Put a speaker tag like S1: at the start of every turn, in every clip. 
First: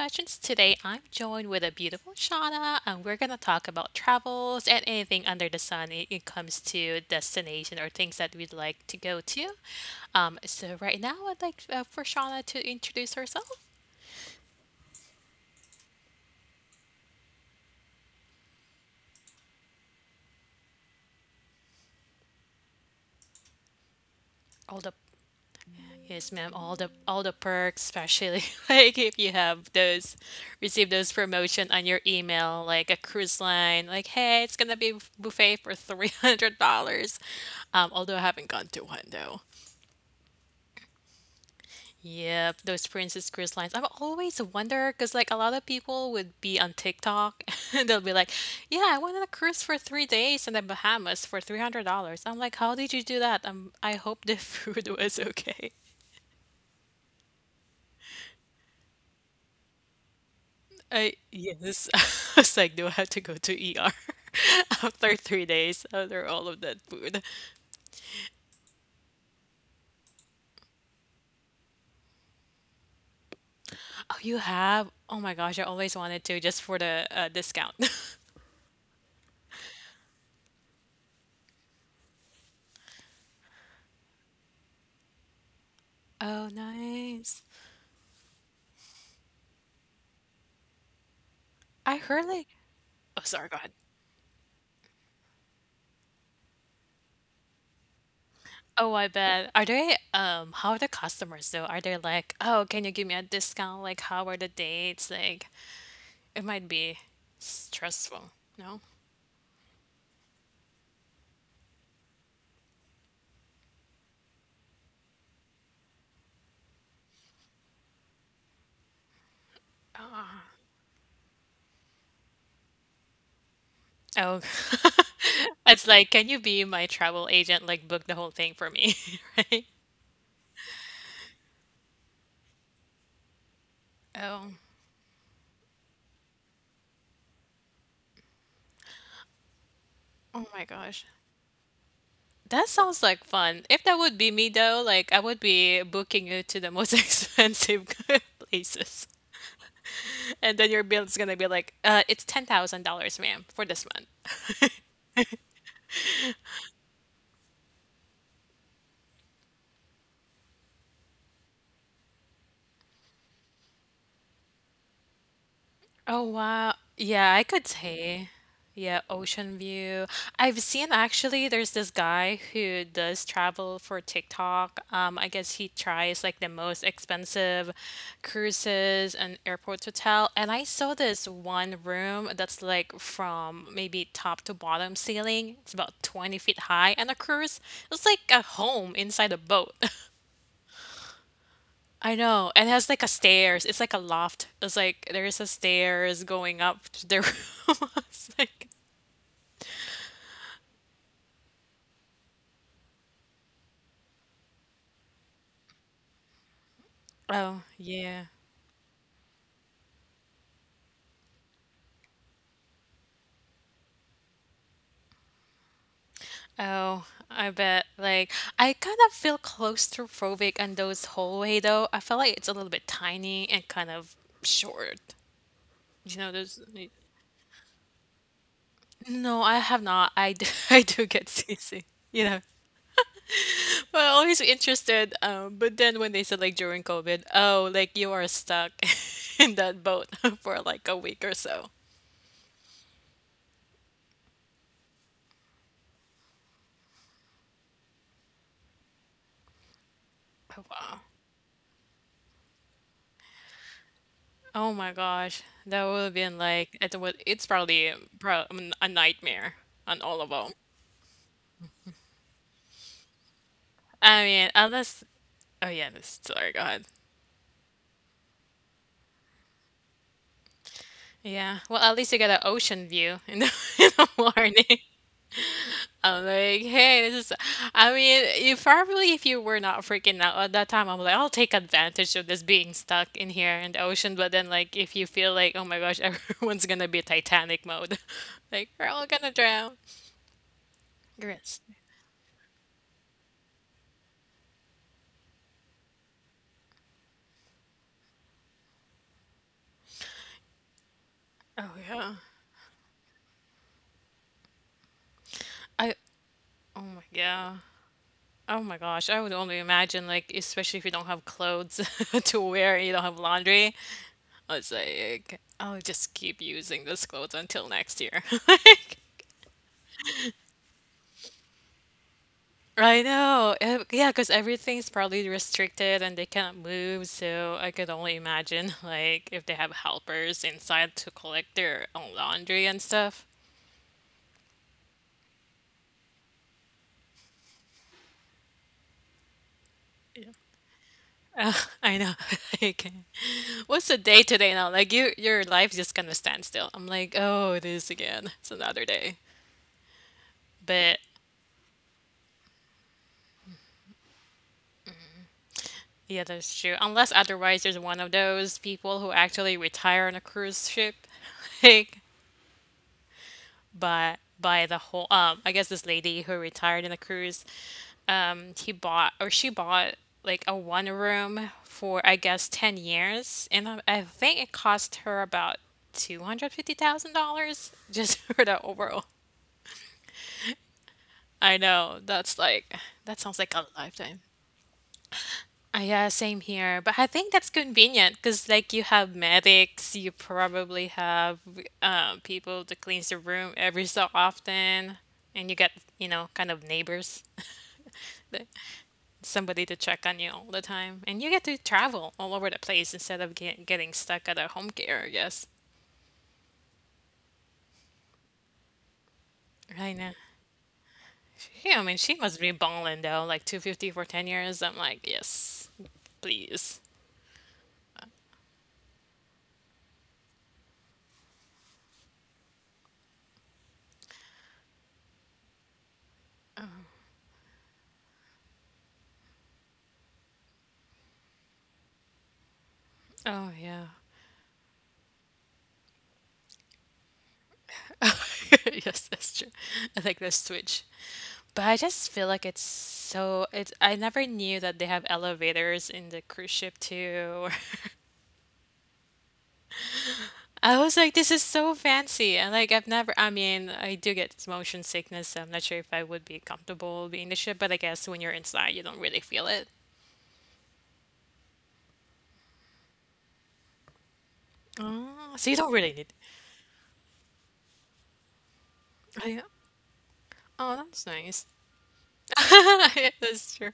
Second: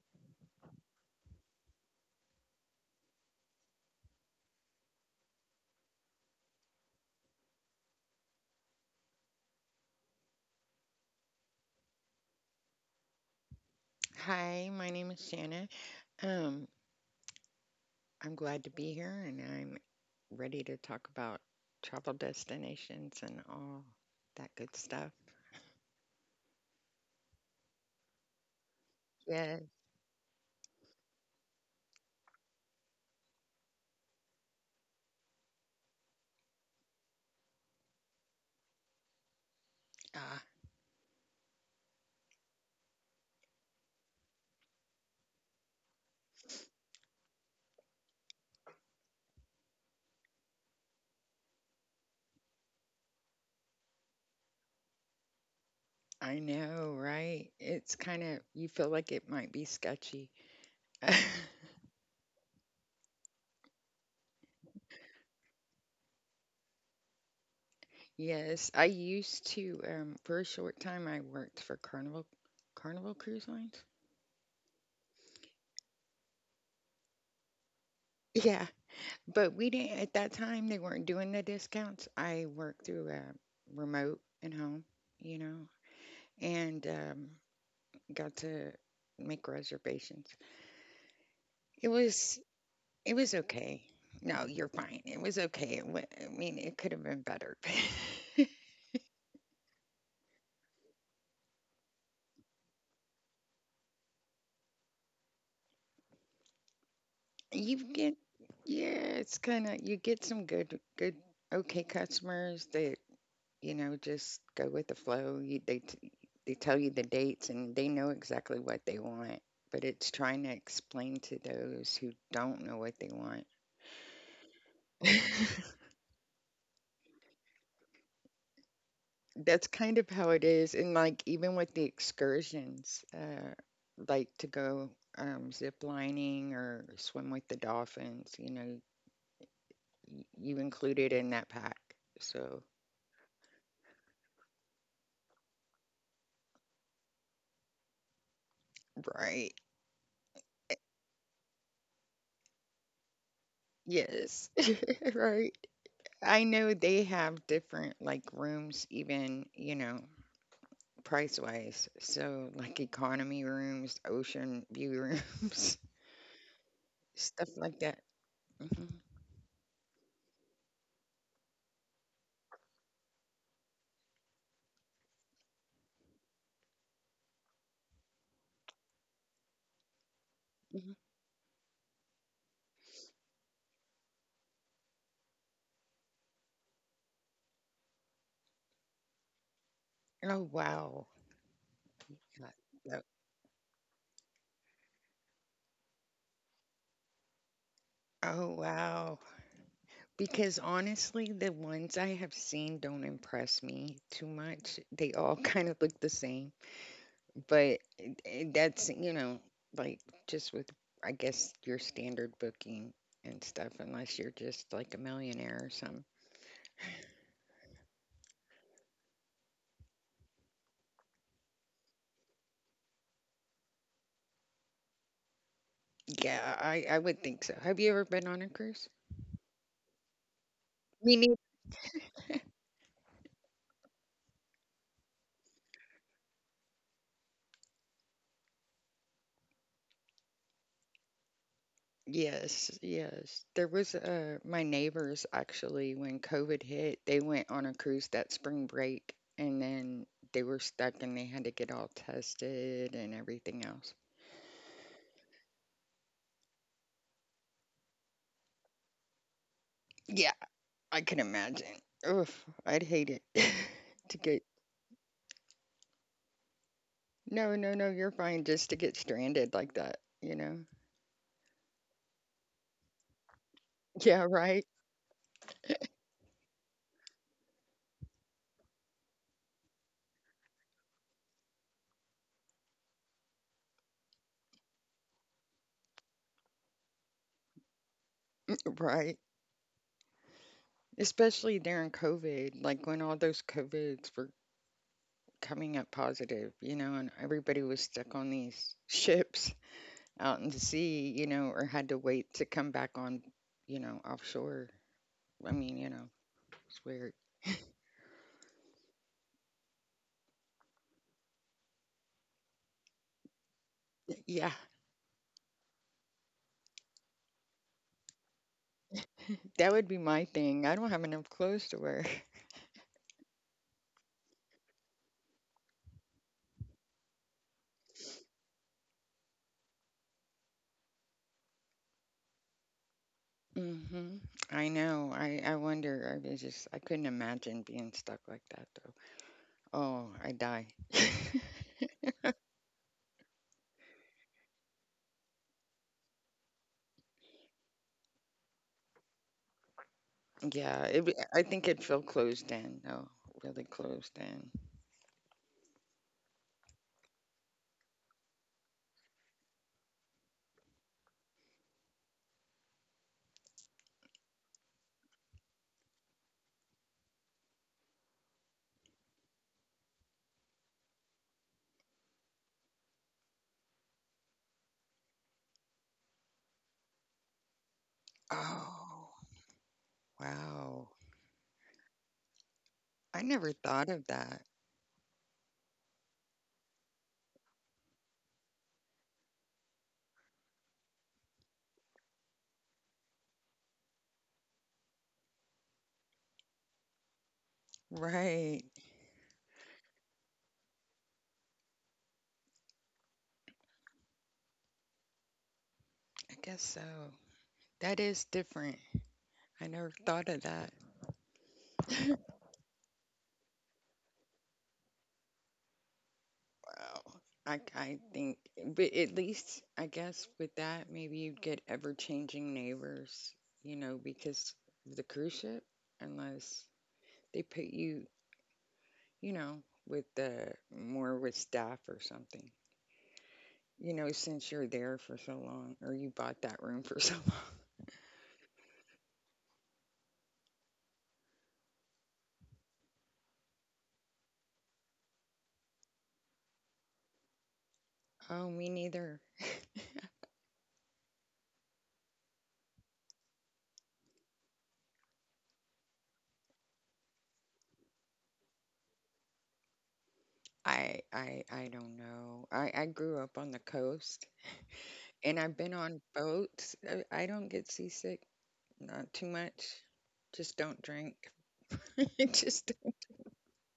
S1: Confessions. Today, I'm joined with a beautiful Shauna, and we're going to talk about travels and anything under the sun when it comes to destination or things that we'd like to go to. Right now, I'd like for Shauna to introduce herself.
S2: Hi, my name is Shanna. Um, I'm glad to be here and I'm ready to talk about travel destinations and all that good
S1: Hold up.
S2: stuff.
S1: Yes, ma'am. All the perks, especially like if you
S2: Yeah.
S1: have those receive those promotion on your email, like a cruise line, like hey, it's gonna be buffet for $300. Although I haven't gone to one though.
S2: Ah,
S1: Yep, those Princess Cruise lines. I've always wonder because like a lot of people would be on TikTok and they'll be like, "Yeah, I went on a cruise for 3 days in the Bahamas for $300." I'm like, "How did you do that?" I hope the food was okay.
S2: I know, right? It's kind of, you feel like it might be sketchy.
S1: I yes, I was like, do I have to go to ER after 3 days after all of that food?
S2: Yes, I used to, for a short time, I worked for Carnival Cruise Lines.
S1: Oh, you have? Oh my gosh, I always wanted to just for the discount.
S2: Yeah, but we didn't, at that time, they weren't doing the discounts. I worked through a remote and home, you know,
S1: Oh,
S2: and
S1: nice.
S2: got to make reservations. It
S1: I heard
S2: was
S1: like,
S2: it
S1: oh,
S2: was
S1: sorry, go ahead.
S2: okay. No, you're fine. It was okay. I mean, it could have been better.
S1: Oh, I bet. Are they, how are the customers though? Are they like, oh, can you give me a discount? Like, how are the dates? Like, it might be
S2: you get
S1: stressful, no?
S2: yeah, it's kind of you get some good okay customers that just go with the flow. They they tell you the dates and they know exactly what they want. But it's trying to explain to those who don't know what they want.
S1: Oh, it's like, can you be my travel agent? Like, book the whole thing for me.
S2: That's kind of how it is. And like even with the excursions, like to
S1: Oh,
S2: go zip lining or swim with the dolphins, y-
S1: oh
S2: you
S1: my
S2: include
S1: gosh.
S2: it in that pack. So.
S1: That sounds like fun. If that would be me though, like I would be booking you to the most expensive places.
S2: Right.
S1: And then your bill is gonna be like, it's $10,000, ma'am, for this month.
S2: Yes, right. I know they have different like rooms, even, price wise. So, like economy rooms, ocean view rooms,
S1: Oh wow. Yeah, I
S2: stuff
S1: could
S2: like that.
S1: say.
S2: Hmm.
S1: Yeah, ocean view. I've seen actually there's this guy who does travel for TikTok. I guess he tries like the most expensive cruises and airport hotel. And I
S2: Hmm.
S1: saw this one room that's like from maybe top to bottom ceiling. It's about 20 feet high and a cruise. It's like a home inside a boat.
S2: Oh, wow.
S1: I
S2: Yeah,
S1: know. And it has
S2: that-
S1: like a stairs. It's like a loft. It's like there is a stairs going up to the room. It's
S2: Oh,
S1: like,
S2: wow. Because honestly, the ones I have seen don't impress me too much. They all kind of look the same,
S1: oh,
S2: but
S1: yeah.
S2: that's, like just with, I guess, your standard booking and stuff, unless you're just like a millionaire or something.
S1: Oh, I bet. Like, I kind of feel claustrophobic on those hallway though. I feel like it's a little bit tiny and kind of short. You know,
S2: Yeah,
S1: those.
S2: I would think so. Have you ever been on a cruise?
S1: No, I have not. I do, I do get
S2: Me
S1: seasick. You know, but I always interested. But then when they said like during COVID, oh, like you are stuck in that boat for like a week or so.
S2: Yes, yes. There was my neighbors actually when COVID hit, they went on a cruise that spring break and then they were
S1: Oh, wow.
S2: stuck and they had to get all tested and everything else.
S1: Oh my gosh. That would have been like it would it's probably pro I mean, a nightmare on all
S2: Yeah,
S1: of them.
S2: I can imagine. Oof, I'd hate it. to
S1: I
S2: get
S1: mean, unless oh yeah, this sorry, go ahead.
S2: No, no, no, you're fine, just to get stranded like that, you know?
S1: Yeah. Well, at least you get an ocean view in the in the
S2: Yeah, right.
S1: morning. I'm like, hey, this is I mean, you probably if you were not freaking out at that time, I'm like, I'll take advantage of this being stuck in here in the ocean. But then like if you feel like, oh my gosh, everyone's gonna be Titanic mode. Like, we're all
S2: Right.
S1: gonna drown.
S2: Especially
S1: Yes.
S2: during COVID, like when all those COVIDs were coming up positive, and everybody was stuck on these ships, out in the sea, or
S1: Oh
S2: had to
S1: yeah.
S2: wait to come back on, offshore. I mean,
S1: I
S2: it's
S1: Oh my
S2: weird.
S1: yeah. Oh my gosh, I would only imagine like especially if you don't have clothes to wear and you don't have laundry.
S2: Yeah,
S1: It's like I'll just keep using this clothes until next year. Like
S2: that would be my thing. I don't have enough clothes to wear.
S1: I know. Yeah, because everything's probably restricted and they cannot move, so I could only imagine like if they have helpers inside to collect their own laundry and stuff.
S2: Hmm. I know. I wonder. I couldn't imagine being stuck like that, though. Oh, I
S1: Yeah.
S2: die.
S1: Uh, I know. Like, what's the day today now? Like you, your life just kind of stands still. I'm like, oh, it is again. It's another day.
S2: Yeah,
S1: But
S2: I think it felt closed in, though. Really closed in.
S1: yeah, that's true. Unless otherwise, there's one of those people who actually retire on a cruise ship, like by the whole. I guess this lady who retired in a cruise. He bought or she bought like a one room for I guess 10 years, and I think it cost her about $250,000 just for the overall
S2: Oh, wow.
S1: I know. That's like
S2: I
S1: that sounds
S2: never
S1: like a
S2: thought of
S1: lifetime.
S2: that.
S1: Yeah, same here. But I think that's convenient because like you have medics, you probably have people to cleans the room every so often, and you get you know kind of neighbors, that-
S2: Right.
S1: somebody to check on you all the time, and you get to travel all over the place instead of getting stuck at a home care. I guess.
S2: I guess so. That is different. I never
S1: Right now.
S2: thought of that.
S1: Yeah, I mean she must be balling though, like 250 for 10 years. I'm like, yes, please.
S2: Wow. I think, but at least, I guess, with that, maybe you'd get ever changing neighbors, because of the cruise ship, unless they put you, you know, with the more with staff or something,
S1: Oh yeah.
S2: since you're there for so long or you bought that room for so
S1: Yes, that's true. I like the switch. But I just feel like it's so it's I never knew that they have elevators in the cruise ship too.
S2: long. Oh, me neither.
S1: I was like, this is so fancy. And like I've never I mean, I do get motion sickness, so I'm not sure if I would be comfortable being in the ship, but I guess when you're inside you don't really feel it.
S2: I don't know. I grew up on the coast and
S1: Oh,
S2: I've
S1: so you
S2: been
S1: don't really
S2: on
S1: need.
S2: boats. I don't get seasick. Not too
S1: Oh, yeah.
S2: much. Just
S1: Oh,
S2: don't
S1: that's
S2: drink.
S1: nice.
S2: Just don't
S1: Yeah, that's true.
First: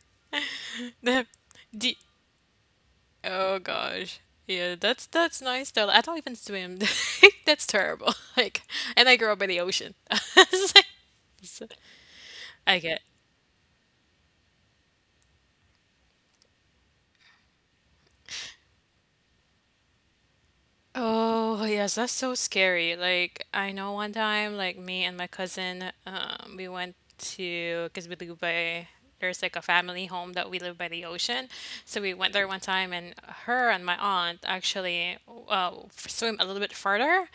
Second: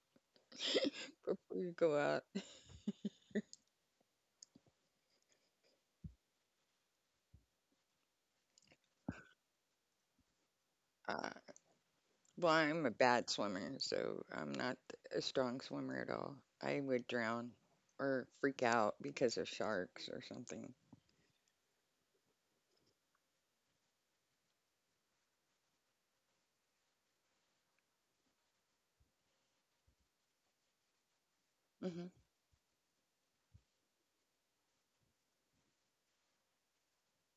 S1: The,
S2: before you
S1: do,
S2: go out.
S1: Oh gosh. Yeah, that's nice though. I don't even swim. That's terrible. Like, and I grew up by the ocean.
S2: Uh,
S1: So,
S2: well,
S1: I
S2: I'm a
S1: get.
S2: bad swimmer, so I'm not a strong swimmer at all. I would drown or freak out because of sharks or something.
S1: Oh, yes, that's so scary. Like, I know one time, like, me and my cousin, we went to, because we live by, there's like a family home that we live by the ocean. So we went there one time, and her and my aunt actually swim a little bit further.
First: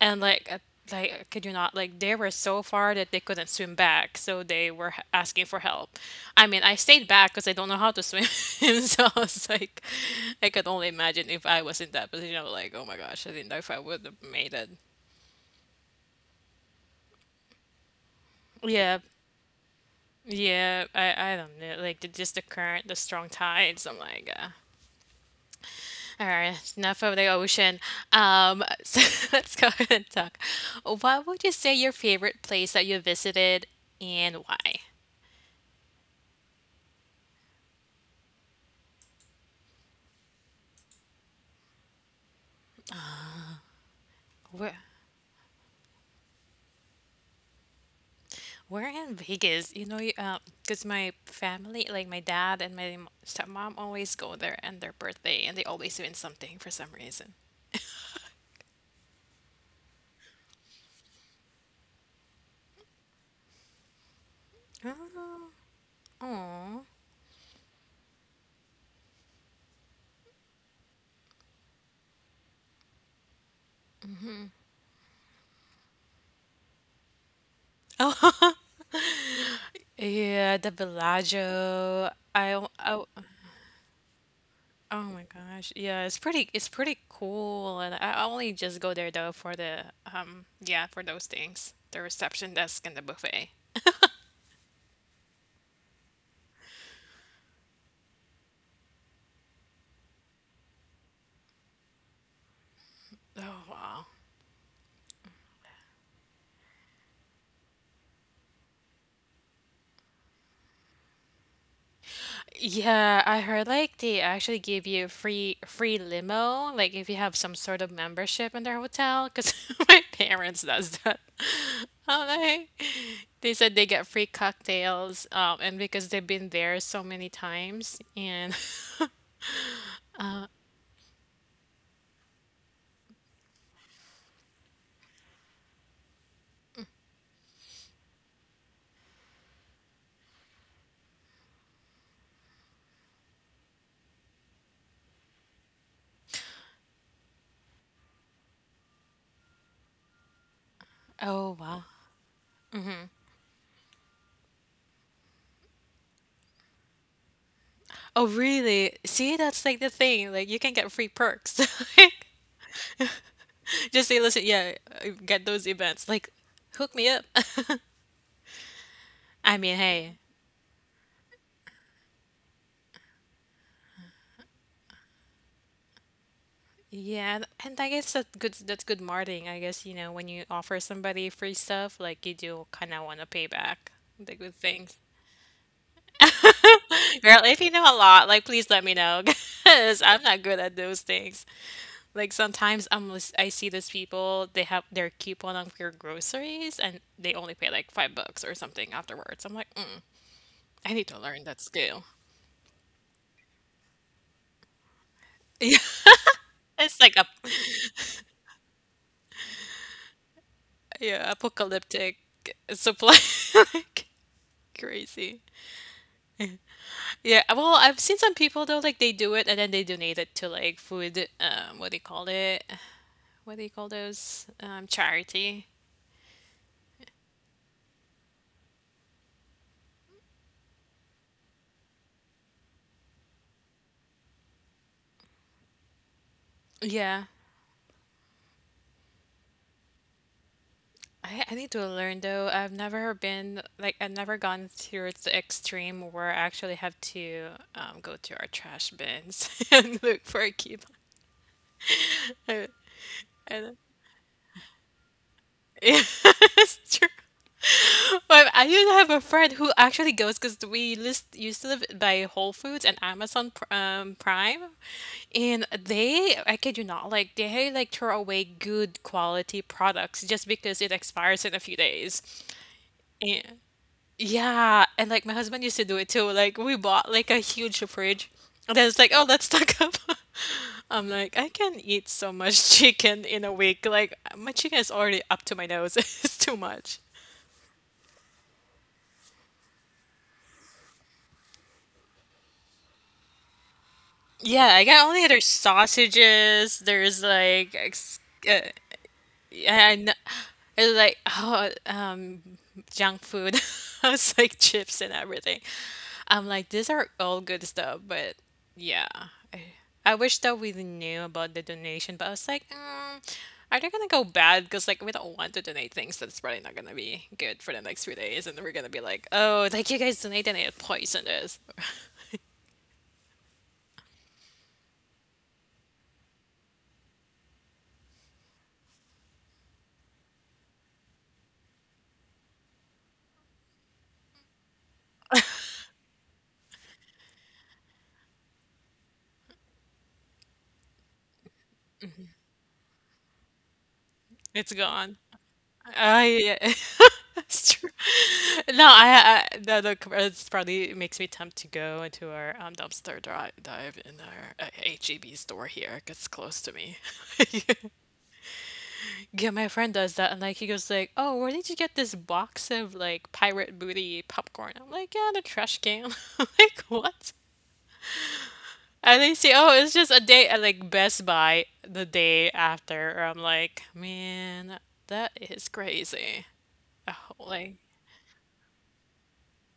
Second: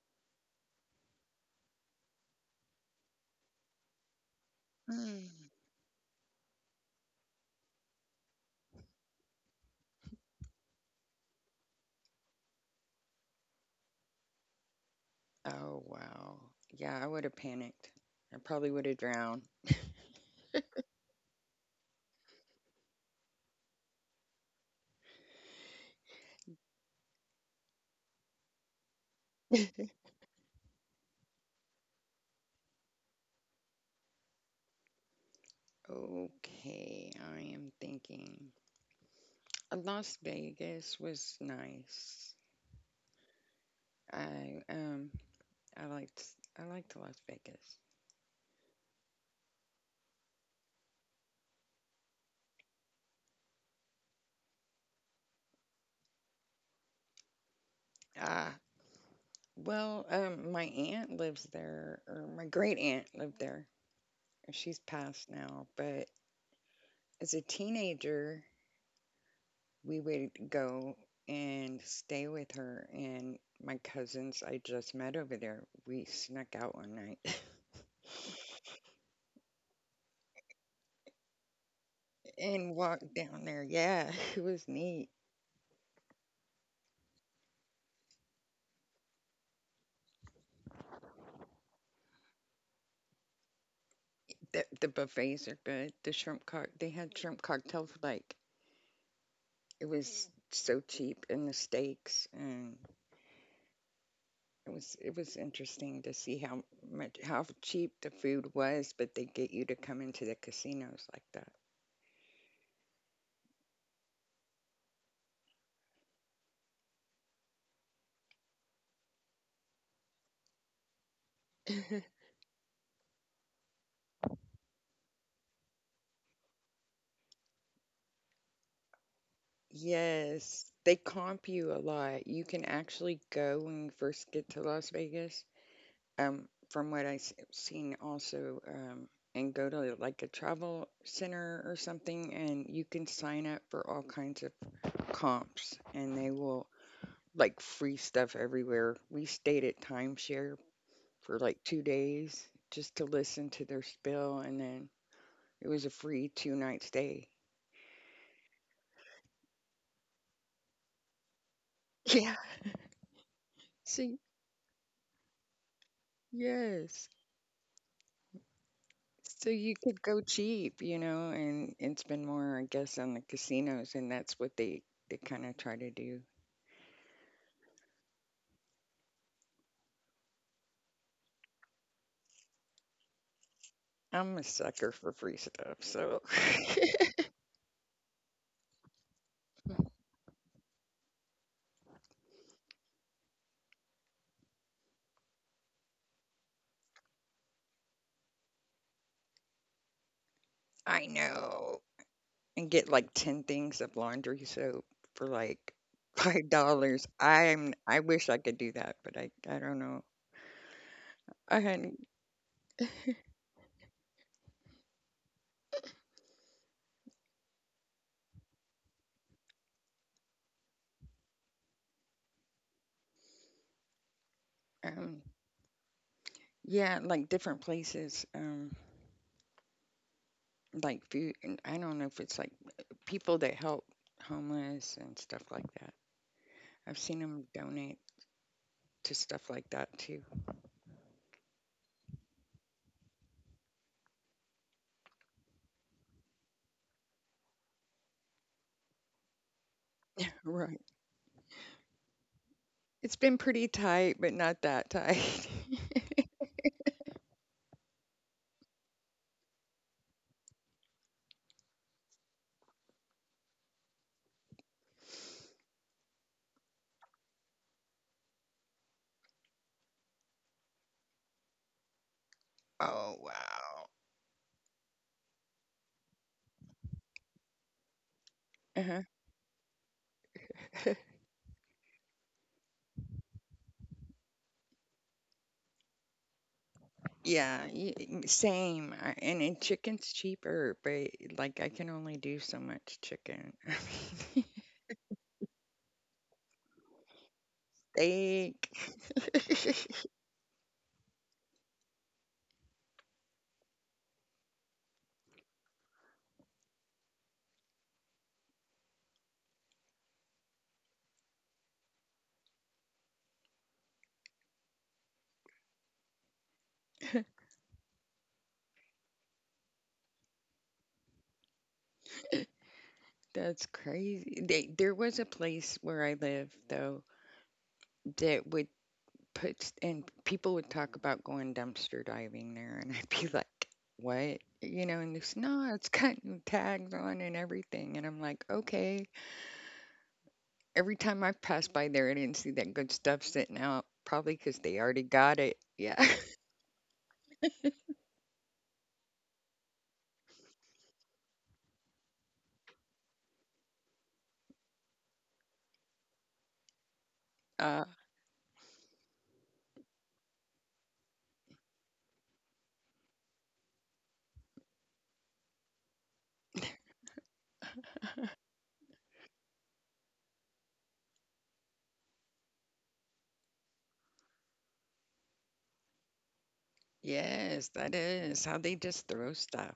S1: And, like, could you not? Like, they were so far that they couldn't swim back. So they were asking
S2: Hmm.
S1: for help. I mean, I stayed back because I don't know how to swim. So I was like, I could only imagine if I was in that position. I was like, oh my gosh, I didn't know if I would have made it.
S2: Oh, wow. Yeah, I would have panicked. I probably would have
S1: Yeah,
S2: drowned.
S1: yeah. I don't know. Like the, just the current, the strong tides. I'm like, all right, enough of the ocean. So let's go ahead and talk. What would you say your favorite place that you visited and why?
S2: Okay, I am thinking. Las Vegas was nice. I
S1: We're
S2: um I liked I liked Las Vegas.
S1: we're in Vegas, you know, because my family, like my dad and my stepmom, always go there on their birthday, and they always win something for some reason.
S2: Ah, well, my aunt lives there, or my great aunt lived there. She's passed now, but
S1: Oh,
S2: as a teenager, we would go and stay with her and my cousins I just met over there. We snuck out one night
S1: yeah, the Bellagio.
S2: and walked down there. Yeah, it was
S1: Oh
S2: neat.
S1: my gosh. Yeah, it's pretty cool and I only just go there though for the yeah, for those things. The reception desk and the buffet.
S2: The buffets are good. They had shrimp cocktails. Like, it was so cheap, and the steaks and
S1: Oh wow.
S2: it was interesting to see how cheap the food was, but they get you to come into the casinos like that.
S1: Yeah, I heard like they actually give you free limo like if you have some sort of membership in their hotel 'cause my parents does that. I'm like, they said they get free cocktails and because they've been there so many times and
S2: Yes, they comp you a lot. You can actually go when you first get to Las Vegas. From what I've seen also, and go to like a travel center or something, and you can sign up for all kinds of comps, and they will like free stuff everywhere. We stayed at timeshare for
S1: Oh,
S2: like two
S1: wow.
S2: days just to listen to their spill, and then it was a free two night stay.
S1: Oh, really? See, that's like the thing. Like, you can get free perks.
S2: Yeah.
S1: Like, just
S2: So
S1: say, listen, yeah, get those events. Like, hook
S2: yes.
S1: me up.
S2: So
S1: I
S2: you
S1: mean,
S2: could
S1: hey.
S2: go cheap, and spend more, I guess, on the casinos, and that's what they kind of try to do.
S1: Yeah, and I guess that's good. That's good marketing. I guess, you know, when you offer somebody free stuff, like, you do kind of want to pay back the
S2: I'm a
S1: good
S2: sucker
S1: things.
S2: for free stuff, so.
S1: Girl, if you know a lot, like, please let me know, because I'm not good at those things. Like sometimes I see these people they have their coupon on your groceries and they only pay like $5 or something afterwards. I'm like, mm, I need
S2: I
S1: to learn that
S2: know.
S1: skill.
S2: And get like 10 things of laundry soap for
S1: Yeah,
S2: like five
S1: it's
S2: dollars.
S1: like a
S2: I wish I could do that, but I don't know.
S1: yeah
S2: I hadn't.
S1: apocalyptic supply like crazy. Yeah, well, I've seen some people though like they do it and then they donate it to like food. What do you call it? What do you call those?
S2: Um,
S1: Charity.
S2: Yeah, like different places, like food. And I don't know if it's like people that help homeless and stuff like that. I've seen
S1: Yeah.
S2: them donate to stuff like that too.
S1: I need to learn though. I've never been like I've never gone through the extreme where I actually have to go to our trash bins and look for a
S2: Right.
S1: coupon.
S2: It's been
S1: I
S2: pretty
S1: know.
S2: tight, but not that tight.
S1: It's true. But I used to have a friend who actually goes because we list used to live by Whole Foods and Prime, and they I kid you not like they like throw away good quality products just because it expires in a few days.
S2: Oh, wow.
S1: Yeah, and like my husband used to do it too. Like we bought like a huge fridge, and then it's
S2: Uh-huh.
S1: like, oh, let's stock up. I'm like, I can eat so much chicken in a week. Like my chicken is already up to my nose. It's too much.
S2: Yeah, same. And chicken's cheaper, but like I can only do so much chicken. I mean,
S1: Yeah, I got only there's sausages. There's like uh,
S2: steak.
S1: and it was like, junk food. I was like chips and everything. I'm like, these are all good stuff, but yeah. I, I wish that we knew about the donation, but I was like, are they gonna go bad? Because like, we don't want to donate things that's probably not gonna be good for the next few days, and we're gonna be like, oh, like you guys donated and it poisoned us.
S2: That's crazy. There was a place where I live though that would and people would talk about going dumpster diving there, and I'd be like, "What?" You know, and it's no, it's got new tags on and everything, and I'm like, "Okay." Every time I passed by there, I didn't see that good stuff sitting out, probably because
S1: It's
S2: they already
S1: gone.
S2: got it. Yeah.
S1: I, yeah. It's true. No, I the it's probably makes me tempt to go into our dumpster dri dive in our HEB store here, 'cause it's close to me.
S2: uh,
S1: Yeah, my friend does that, and like he goes like, "Oh, where did you get this box of like pirate booty popcorn?" I'm like, "Yeah, the trash can." Like, what? And they say, "Oh, it's just a day at like Best Buy the day after." Or I'm like, "Man, that is crazy." Oh,
S2: yes,
S1: like.
S2: that is how they just throw stuff.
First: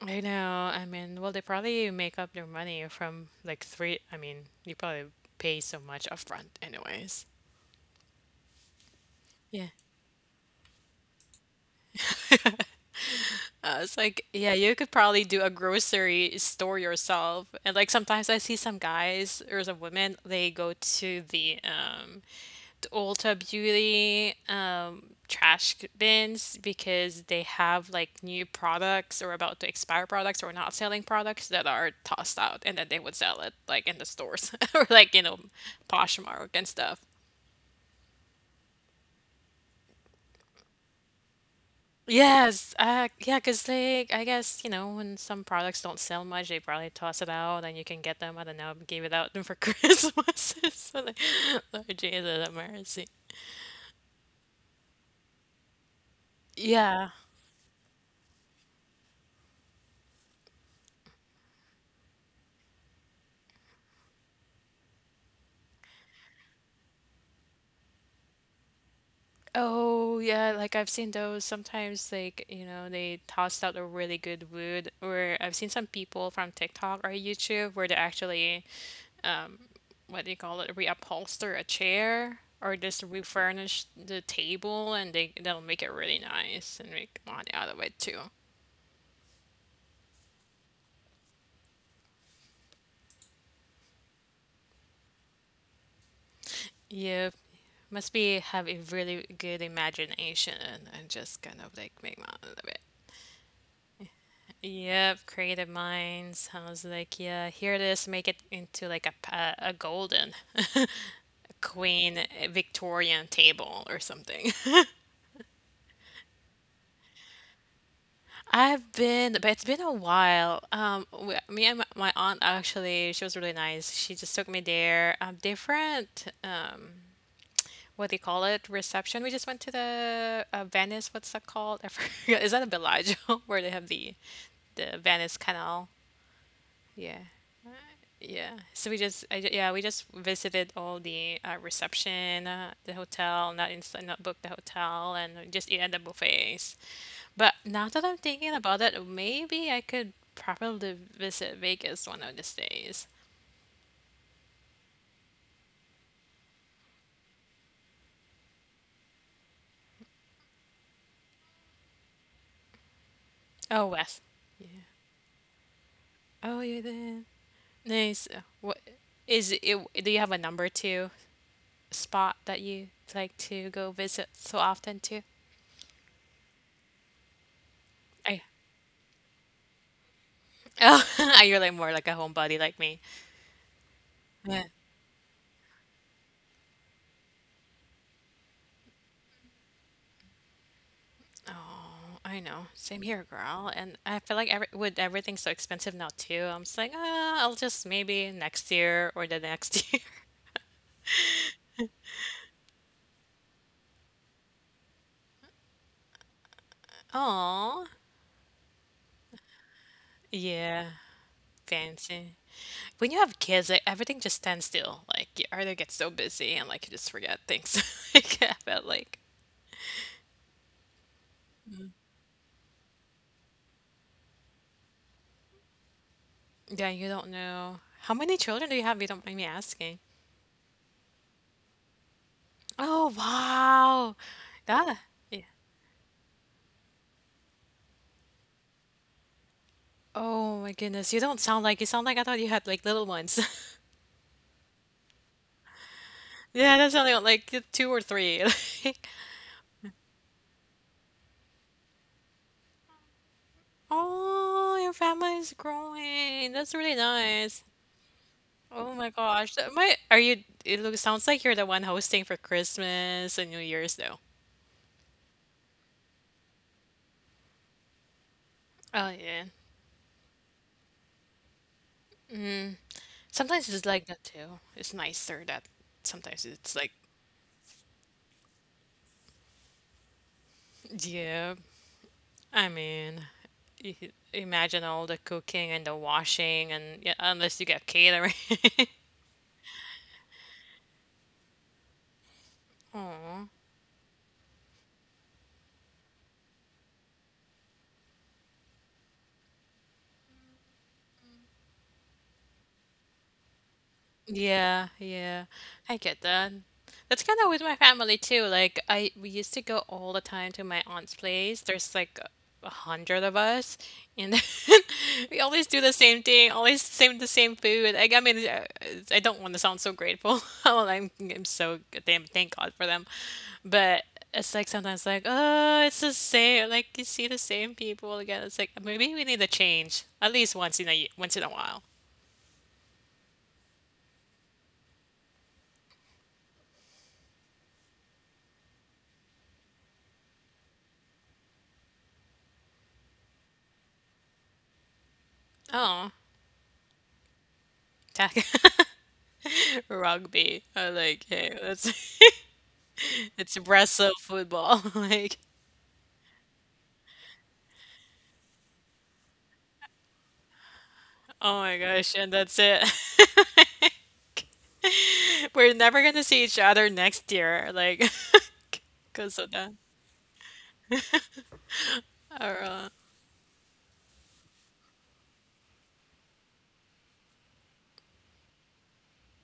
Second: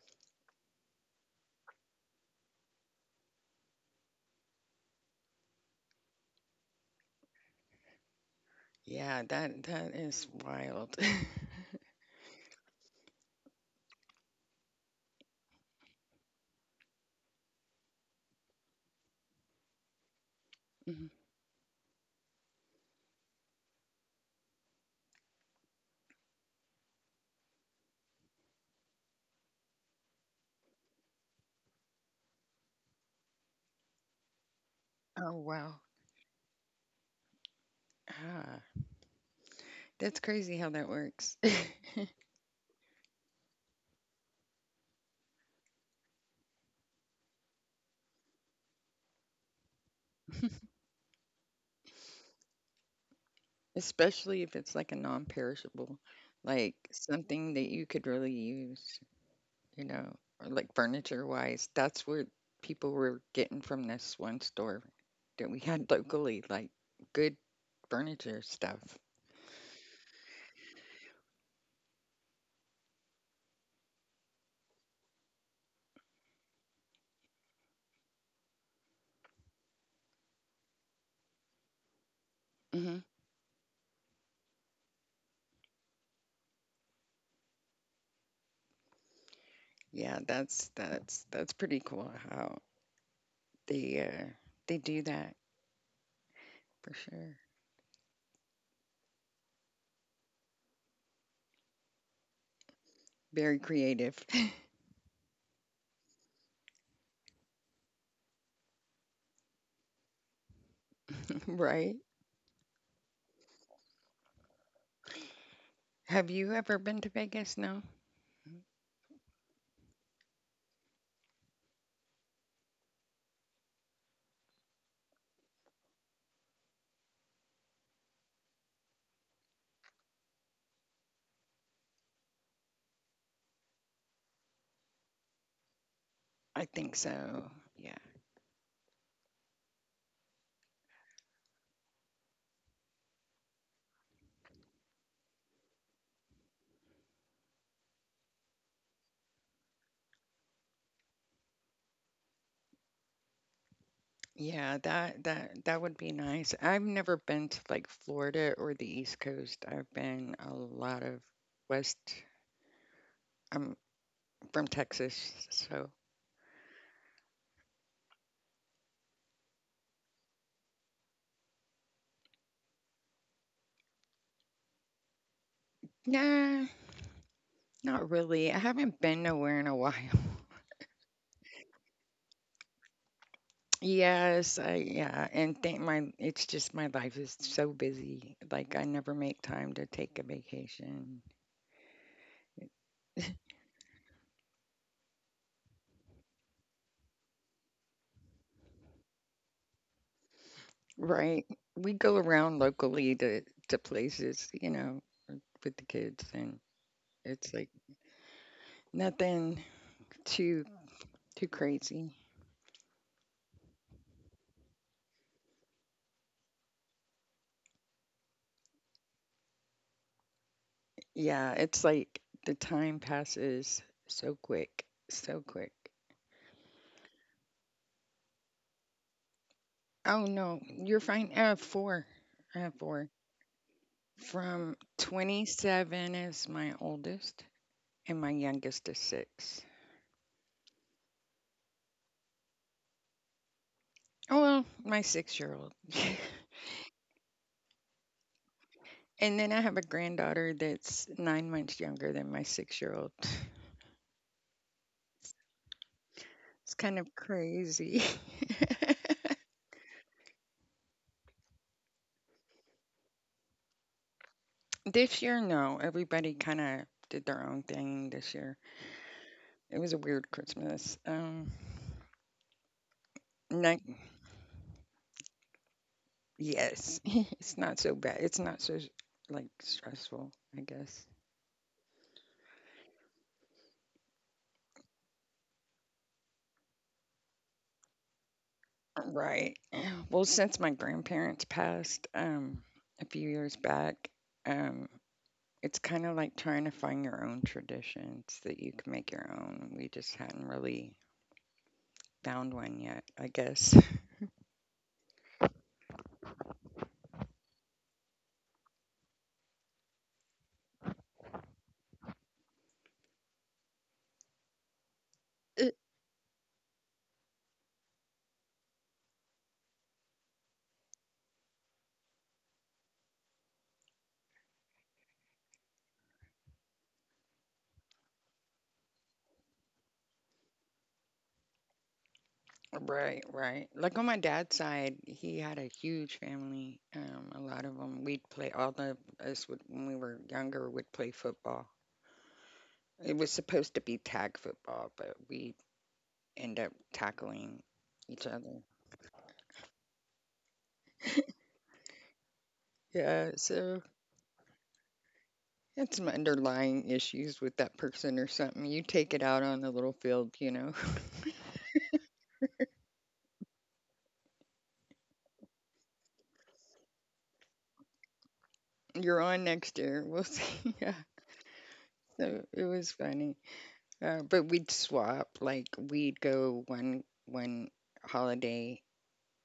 S1: I know. I mean, well, they probably make up their money from like three. I mean, you probably pay so much upfront anyways.
S2: Yeah, that
S1: Yeah.
S2: that is wild.
S1: It's like, yeah, you could probably do a grocery store yourself. And like sometimes I see some guys or some women, they go
S2: Mhm.
S1: to the Ulta Beauty bins because they have like new products or about to expire products or not selling products that are tossed out, and then they would sell it like in the stores or like, you
S2: Oh,
S1: know,
S2: wow.
S1: Poshmark and stuff.
S2: Ah. That's crazy how that works,
S1: Yes, yeah, because they, I guess, you know, when some products don't sell much, they probably toss it out, and you can get them, I don't know, give it out for Christmas. So, like, Lord Jesus, have mercy.
S2: especially if it's like a non-perishable, like
S1: Yeah.
S2: something that you could really use, you know, or like furniture wise. That's where people were getting from this one store that we had locally, like good furniture stuff.
S1: Oh, yeah, like I've seen those sometimes, like, you know, they tossed out a really good wood. Or I've seen some people from TikTok or YouTube where they actually, um, what do you call it, reupholster a chair or
S2: Hmm.
S1: just refurnish the table, and they'll make it really nice and make money out of it too.
S2: Yeah, that's pretty cool how they uh, they do that for
S1: Yep.
S2: sure.
S1: Must be have a really good imagination and just kind of like make money out of it.
S2: Very creative,
S1: Yep, creative minds. I was like, yeah, here it is. Make it into like a golden
S2: right?
S1: queen Victorian table or something.
S2: Have you ever been to Vegas? No,
S1: I've been, but it's been a while. Me and my aunt actually, she was really nice. She just took me there. Different, what do you call it? Reception. We just went to the Venice. What's that called? I forget. Is that a Bellagio where they have the Venice Canal?
S2: I think
S1: Yeah.
S2: so.
S1: Yeah. So we just, yeah, we just visited all the reception, the hotel, not booked the hotel, and we just eat at the buffets. But now that I'm thinking about it, maybe I could probably visit Vegas one of these days.
S2: Yeah, that would be nice. I've never been to like Florida or the East Coast. I've been a lot of West. I'm
S1: Oh, Wes.
S2: from
S1: Yeah.
S2: Texas, so.
S1: Oh, you did. Nice. What is it? Do you have a number two spot that you like to go visit so often too?
S2: Nah, not
S1: I,
S2: really. I haven't been nowhere in a while.
S1: oh, you're like more like a homebody like me.
S2: Yes,
S1: Yeah.
S2: I yeah, and think my it's just my life is so busy. Like, I never make time to take a vacation.
S1: I know. Same here, girl. And I feel like every, with everything so expensive now too, I'm just like, ah, I'll just maybe next year or the next year.
S2: Right. We go around locally to places, with the kids, and it's like
S1: Oh,
S2: nothing Too
S1: yeah,
S2: too crazy.
S1: fancy. When you have kids, like, everything just stands still. Like you either get so busy and like you just forget things. Like, I felt like,
S2: Yeah, it's like the time passes so quick, so quick.
S1: yeah, you don't know. How many children do you have? You don't mind me asking.
S2: Oh no, you're fine. I have four. I have four.
S1: Oh wow,
S2: From
S1: that, yeah.
S2: 27 is my oldest, and my youngest is 6.
S1: Oh my goodness, you don't sound like, you sound like, I thought you had like little ones.
S2: Oh well, my 6-year-old.
S1: Yeah, that's only like two or three. Like,
S2: And then I have a granddaughter that's 9 months younger than my 6-year-old.
S1: oh, your family is growing.
S2: It's
S1: That's really
S2: kind of
S1: nice.
S2: crazy.
S1: Oh my gosh. That might, are you, it looks, sounds like you're the one hosting for Christmas and New Year's though.
S2: This year, no. Everybody kind of did their own thing this year.
S1: Oh yeah.
S2: It was a weird Christmas.
S1: Sometimes
S2: Not,
S1: it's like that too. It's nicer that sometimes it's like,
S2: yes, it's not so bad. It's not so like stressful, I guess.
S1: yeah. I mean, you could imagine all the cooking and the washing, and yeah, unless you get catering.
S2: Right. Well, since my grandparents passed a few
S1: Aw.
S2: years back, um it's kind of like trying to find your own traditions that you can make your own. We just hadn't really found one yet, I guess.
S1: Yeah, yeah. I get that. That's kind of with my family too. Like I we used to go all the time to my aunt's place. There's like 100 of us, and then we always do the same thing, always same the same food. Like, I mean, I don't want to sound so grateful. Well, I'm so damn, thank God for them. But it's like sometimes like, oh, it's the same. Like you see the same people again. It's like, maybe we need a change at least once in a while.
S2: Right, right. Like, on my dad's side, he had a huge family. A lot of them, all of us would, when we were younger, would play football. It was supposed to be tag football, but we
S1: Oh,
S2: end up tackling each
S1: tack.
S2: other.
S1: Rugby. I like, hey, that's
S2: Yeah,
S1: it's
S2: so
S1: wrestle football. Like,
S2: it's some underlying issues with that person or something. You take it out on the little field, you know.
S1: oh my gosh, and that's it. We're never gonna see each other next year, like,
S2: You're
S1: because
S2: on
S1: of that.
S2: next year. We'll see. Yeah. So
S1: Or,
S2: it was funny. But we'd swap. Like, we'd go one holiday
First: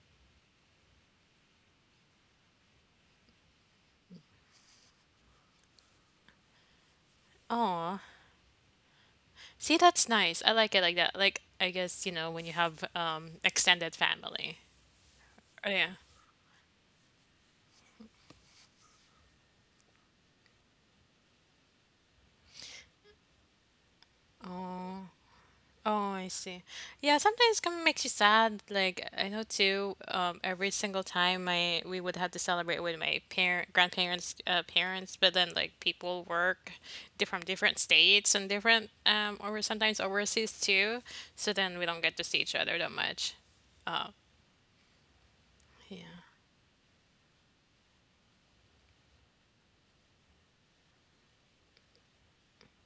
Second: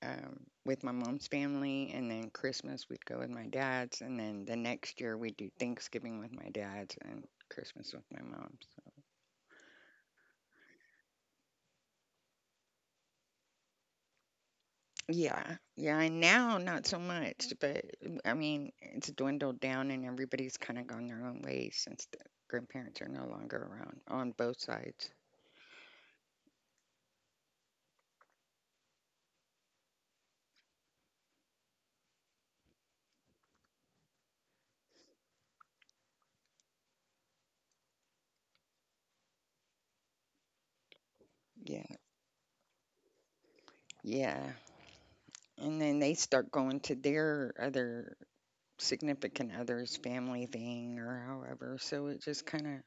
S2: um, with my mom's family, and then Christmas we'd go with my dad's, and then the next year we'd do Thanksgiving with my dad's and Christmas
S1: oh,
S2: with my mom's. So,
S1: see, that's nice. I like it like that. Like, I guess, you know, when you have extended family.
S2: yeah,
S1: Oh, yeah.
S2: yeah, and now not so much, but I mean it's dwindled down, and everybody's kind of gone their own ways since the grandparents are no longer around on both
S1: Oh.
S2: sides.
S1: Oh, I see. Yeah, sometimes kind of makes you sad. Like I know too. Every single time my we would have to celebrate with my grandparents, parents, but then like people work from different states and different or sometimes overseas too. So then
S2: Yeah,
S1: we don't get to see each other that much.
S2: yeah, and then they
S1: Yeah,
S2: start going to their other significant other's family thing or however, so it just kind of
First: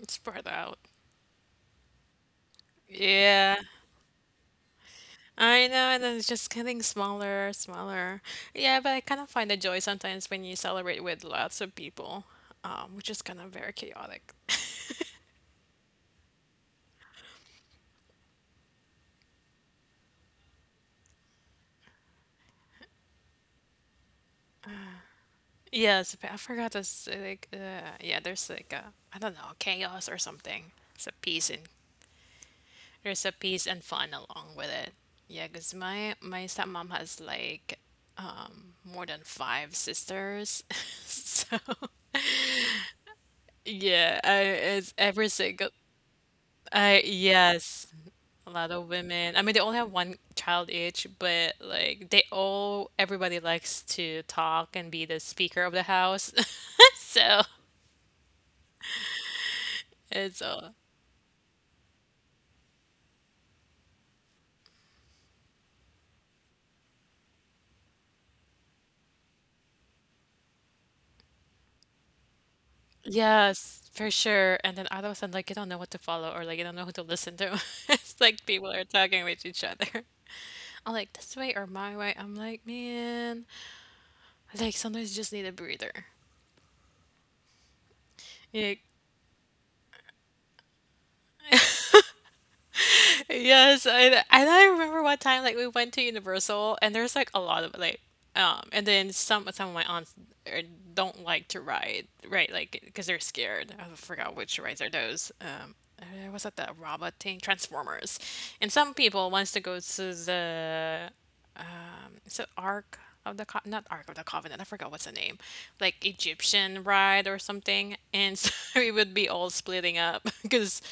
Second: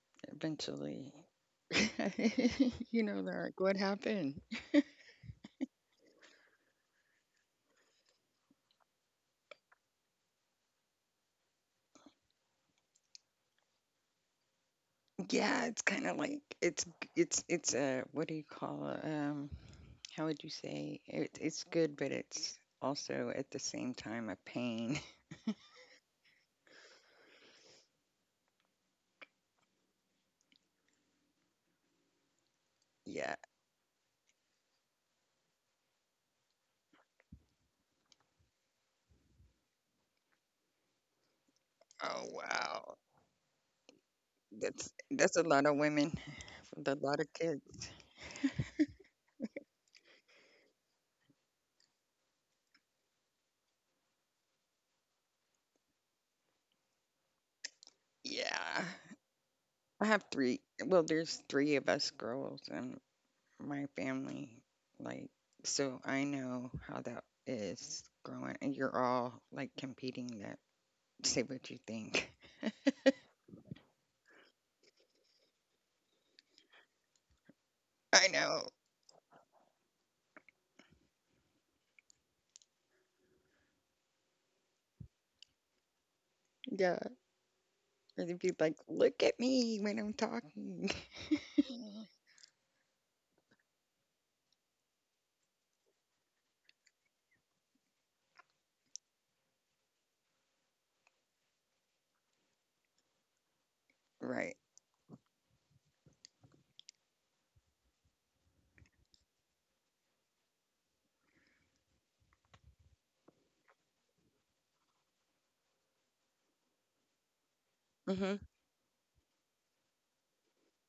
S1: it's spread out.
S2: eventually. They're
S1: Yeah,
S2: like, what happened?
S1: I know, and then it's just getting smaller, smaller. Yeah, but I kind of find the joy sometimes when you celebrate with lots of people, which is kind of very chaotic.
S2: Yeah, it's kind of like it's a what do you call it? How would you say it, it's good, but it's also at the same time a pain.
S1: Yes, I forgot this. Like, yeah, there's like a, I don't know, chaos or something. It's a peace and there's a
S2: Yeah.
S1: peace and fun along with it. Yeah, cause my stepmom has like more than 5 sisters, so
S2: Oh, wow,
S1: yeah, I,
S2: that's
S1: it's every
S2: that's a
S1: single.
S2: lot of women, with a
S1: I,
S2: lot of kids.
S1: yes, a lot of women. I mean, they only have one child each, but like they all, everybody likes to talk and be the speaker of the house, so
S2: Yeah, I have
S1: it's
S2: three.
S1: all.
S2: Well, there's three of us girls, and my family. Like, so I know how that is growing. And you're all like competing. That say what you think.
S1: Yes, for sure. And then all of a sudden, like, you don't know what to follow, or like you don't know who to listen to. It's
S2: I
S1: like
S2: know.
S1: people are talking with each other. I'm like, this way or my way. I'm like, man, like sometimes you just need a breather.
S2: Yeah. Or they'd be like, look at me when I'm talking.
S1: Yes, and I remember one time like we went to Universal and there's like a lot of like and then some of my aunts are, don't like to ride right, like because they're scared. I forgot
S2: Right.
S1: which rides are those. Was that the robot thing? Transformers, and some people wants to go to the is it Ark of the not Ark of the Covenant. I forgot what's the name, like Egyptian ride or something. And
S2: Hmm.
S1: so we would be all splitting up because,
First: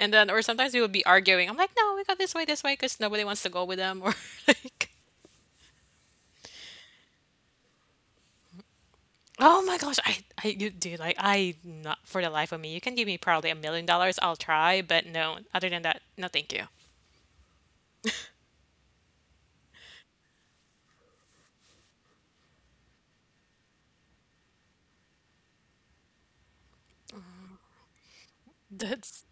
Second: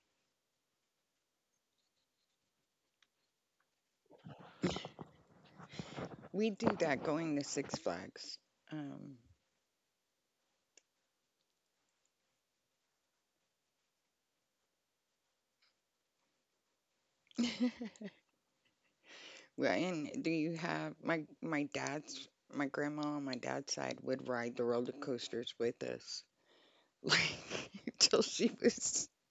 S1: and then, or sometimes we would be arguing. I'm like, no, we got this way, because nobody wants to go with them. Or like,
S2: We do that going to Six Flags. Um,
S1: oh my gosh, dude, like, I, not for the life of me, you can give me probably $1 million, I'll try, but no, other than that, no, thank you.
S2: well, and do you have my grandma on my dad's side would ride the roller coasters with us, like till she was
S1: That's,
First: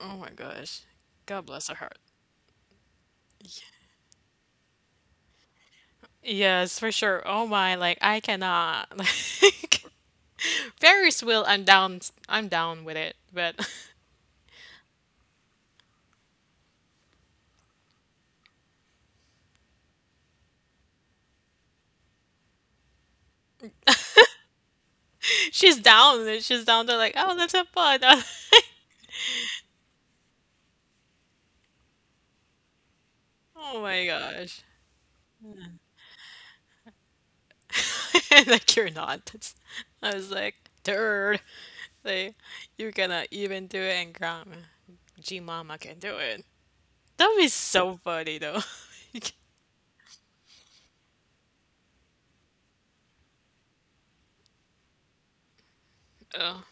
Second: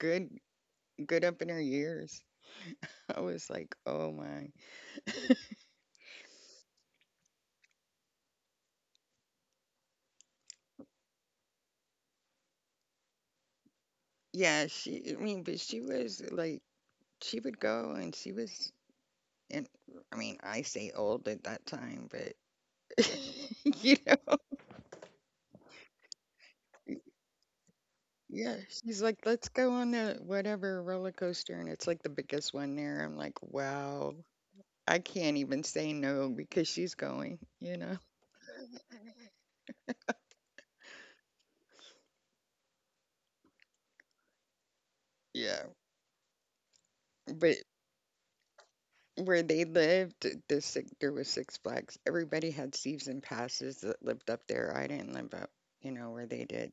S1: oh my gosh,
S2: good up
S1: God
S2: in her
S1: bless her heart.
S2: years. I was like, oh my.
S1: Yes, for sure. Oh my, like, I cannot. Like, Ferris wheel, I'm down with it, but
S2: Yeah, she, I mean, but she was like, she would go and she was, and I mean, I say old at that time, but, you
S1: she's down. She's down
S2: know,
S1: to like, oh, let's have fun.
S2: yeah, she's like, let's go on the whatever roller coaster. And it's like the biggest one there. I'm like,
S1: Oh my
S2: wow,
S1: gosh.
S2: I can't even say no because she's going, you know?
S1: Like, you're not. That's, I was like, dude, like you're gonna even do it, and grandma, G
S2: Yeah.
S1: Mama can do it. That would be
S2: But
S1: so funny though. Like,
S2: where they lived, the six, there was Six Flags. Everybody had season passes that lived up there. I didn't live up, you know, where they
S1: oh,
S2: did.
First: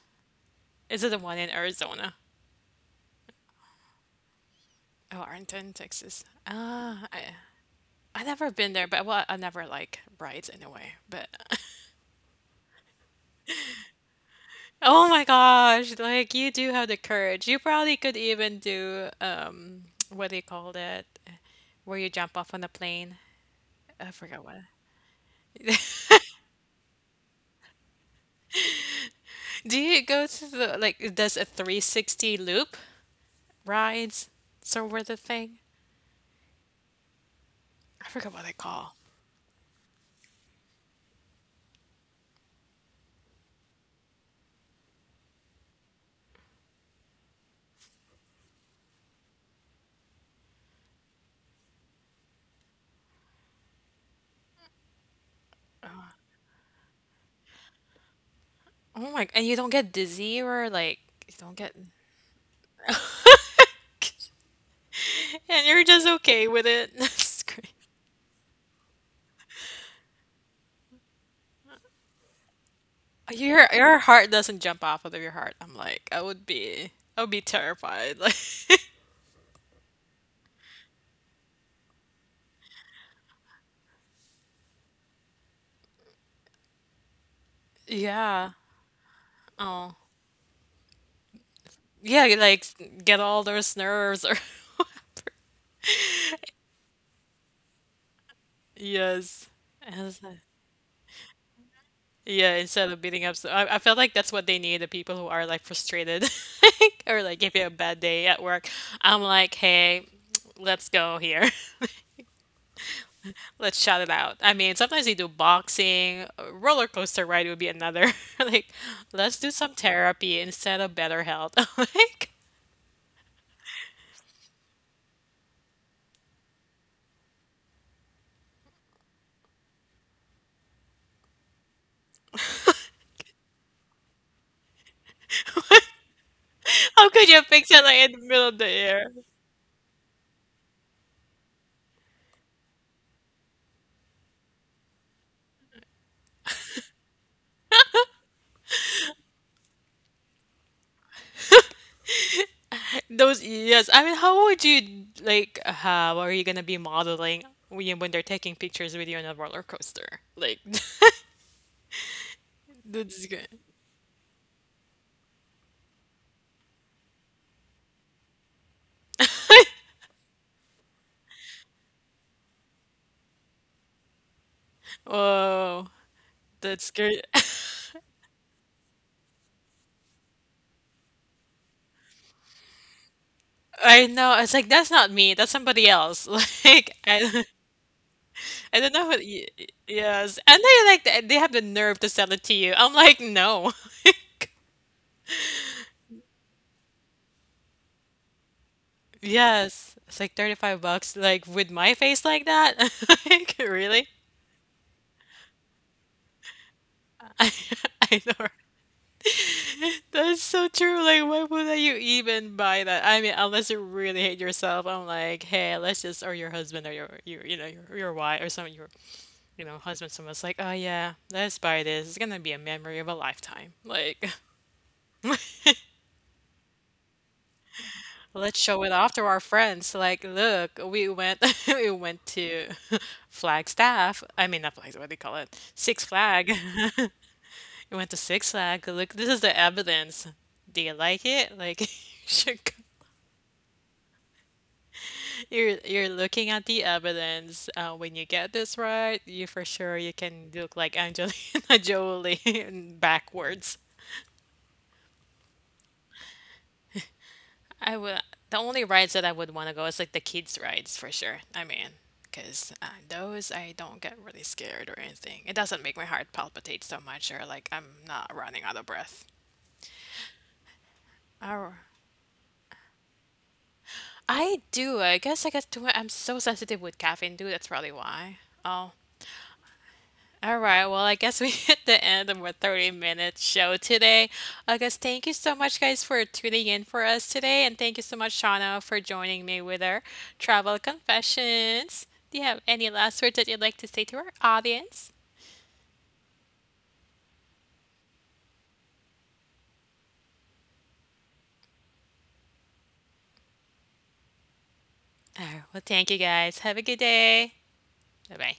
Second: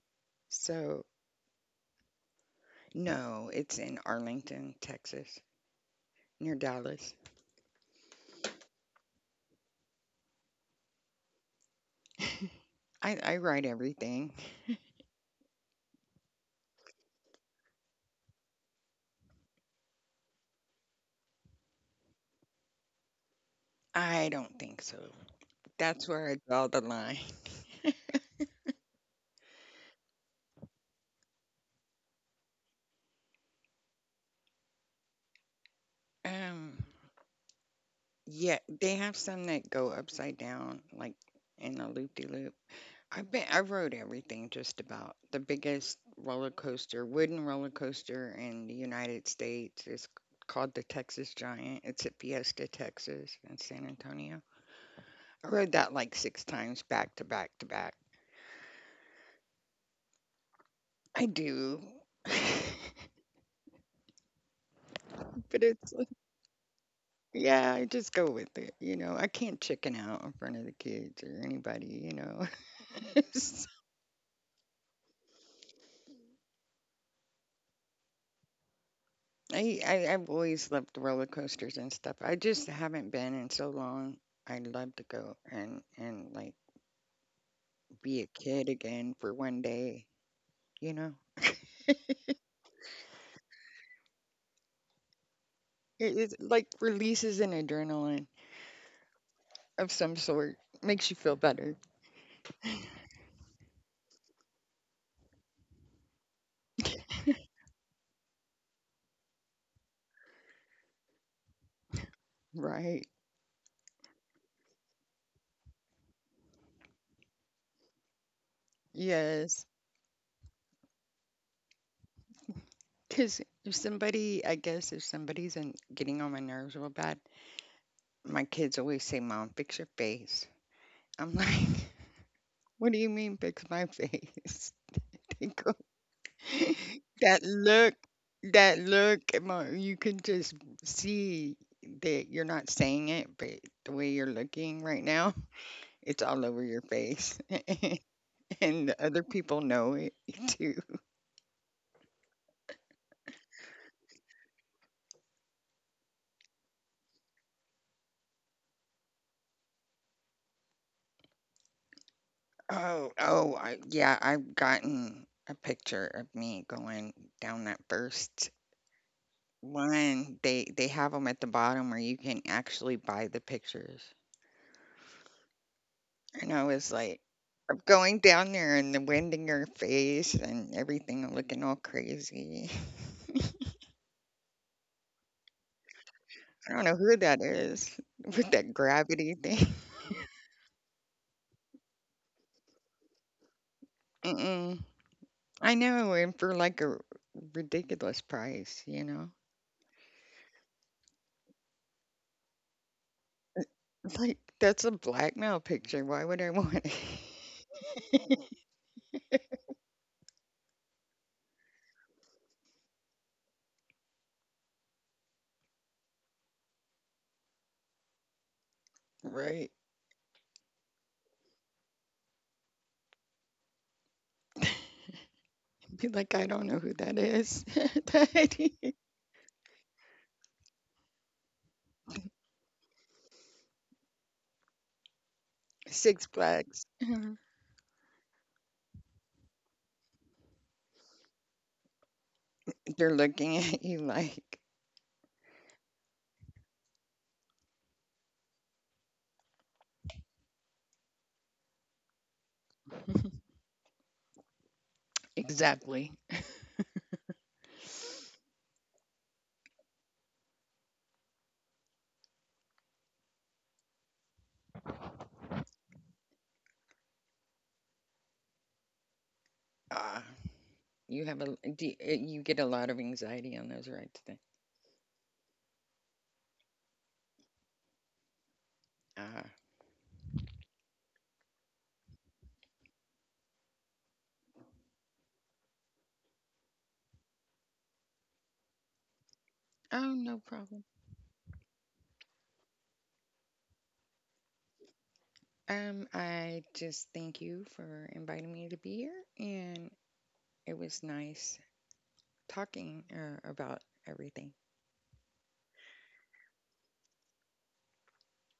S1: is
S2: So
S1: it the one in Arizona?
S2: no, it's in Arlington,
S1: Oh,
S2: Texas,
S1: Arlington, Texas.
S2: near
S1: Ah,
S2: Dallas.
S1: I never been there, but well, I never like rides anyway. But
S2: I write everything.
S1: oh my gosh, like you do have the courage. You probably could even do what do you call it, where you jump off on the plane. I
S2: I
S1: forgot
S2: don't
S1: what.
S2: think so. That's where I draw the line.
S1: Do you go to the like does a 360 loop rides sort of the thing?
S2: Um,
S1: I forget what they
S2: yeah, they
S1: call.
S2: have some that go upside down, like in a loop de loop. I have been I rode everything just about. The biggest roller coaster, wooden roller coaster in the United States is called the Texas Giant. It's at Fiesta, Texas, in San Antonio. I rode that like six times back to back to back.
S1: Oh my, and you don't get dizzy or like
S2: I
S1: you don't get
S2: do. But
S1: and you're
S2: it's
S1: just
S2: like,
S1: okay with it. That's great.
S2: yeah, I just go with it. You know, I can't chicken out in front of the kids or anybody, you know.
S1: Your heart doesn't jump off of your heart. I'm like, I would be terrified. Like,
S2: I've always loved roller coasters and stuff. I just haven't been in so long. I'd love to go and like be a
S1: yeah.
S2: kid again for one
S1: Oh.
S2: day. You know,
S1: Yeah, you, like, get all those nerves or
S2: it like releases an adrenaline
S1: yes.
S2: of some
S1: Yes.
S2: sort, makes you feel better,
S1: Yeah, instead of beating up, so I felt like that's what they need, the people who are like frustrated or like if you have a bad day at work. I'm like, hey, let's go here.
S2: right?
S1: Let's shout it out. I mean, sometimes they do boxing, a roller coaster ride would be another. Like, let's do
S2: Yes,
S1: some therapy instead of better health. Like,
S2: because if somebody, I guess, if somebody's in, getting on my nerves real bad, my kids always say, "Mom, fix your face." I'm like, "What do you mean, fix my face?" They go,
S1: how could
S2: that
S1: you fix it
S2: look,
S1: like in the middle of the
S2: that
S1: air?
S2: look, mo- you can just see that you're not saying it, but the way you're looking right now, it's all over your face. And the other people know it too.
S1: Those, yes. I mean, how would you like? How are you gonna be modeling when they're taking pictures with you on a roller coaster? Like,
S2: Oh,
S1: that's good.
S2: yeah, I've gotten a picture of me going down that first one. They have them at the bottom where you can actually buy the pictures.
S1: Whoa,
S2: And I was
S1: that's
S2: like,
S1: great.
S2: I'm going down there and the wind in your face and everything looking all crazy.
S1: I know, it's like, "That's not me, that's somebody else."
S2: I don't know
S1: Like,
S2: who that is with that
S1: I don't know what
S2: gravity
S1: y
S2: thing.
S1: y yes, and they, like, th they have the nerve to sell it to you. I'm like, "No." Like,
S2: Mm-mm. I know, and for like a ridiculous price, you know?
S1: yes, it's like 35 bucks, like, with my face like that? Like, really?
S2: It's like, that's a blackmail picture. Why would I want it?
S1: I I know, right? That's so true, like, why would you even buy that? I mean, unless you really hate yourself, I'm like, "Hey, let's just," or your husband or your, you know, your wife or some your, you
S2: Right.
S1: know, husband, someone's like, "Oh yeah, let's buy this. It's gonna be a memory of a lifetime." Like,
S2: Be like, I don't know who that is.
S1: let's show it off to our friends. Like, look, we went we went to Flagstaff. I mean, not Flagstaff. What do you call it? Six
S2: Six
S1: Flag.
S2: Flags. they
S1: We went to Six Flag. Look, this is the evidence. Do you like it? Like, you should go-
S2: They're looking at you like,
S1: you're looking at the evidence. When you get this right, you for sure you can look like Angelina Jolie backwards.
S2: exactly.
S1: I would. The only rides that I would want to go is like the kids' rides for sure. I mean, because those I don't get really scared or anything. It doesn't make my heart palpitate so much, or like I'm not running out of breath.
S2: Ah. You have a
S1: Oh,
S2: do you, you get a lot of anxiety on those rides then.
S1: I do. I guess I get too. I'm so sensitive with caffeine, dude. That's probably why. Oh,
S2: Ah,
S1: all right, well, I guess we hit the end of our 30-minute show today. I guess thank you so much, guys, for tuning in for us today. And thank you so much, Shauna, for joining me with our
S2: oh no
S1: travel
S2: problem.
S1: confessions. Do you have any last words that you'd like to say to our audience?
S2: I just thank you for inviting me to be here, and it was nice talking about everything.
S1: All right, well, thank you, guys. Have a good day. Bye bye.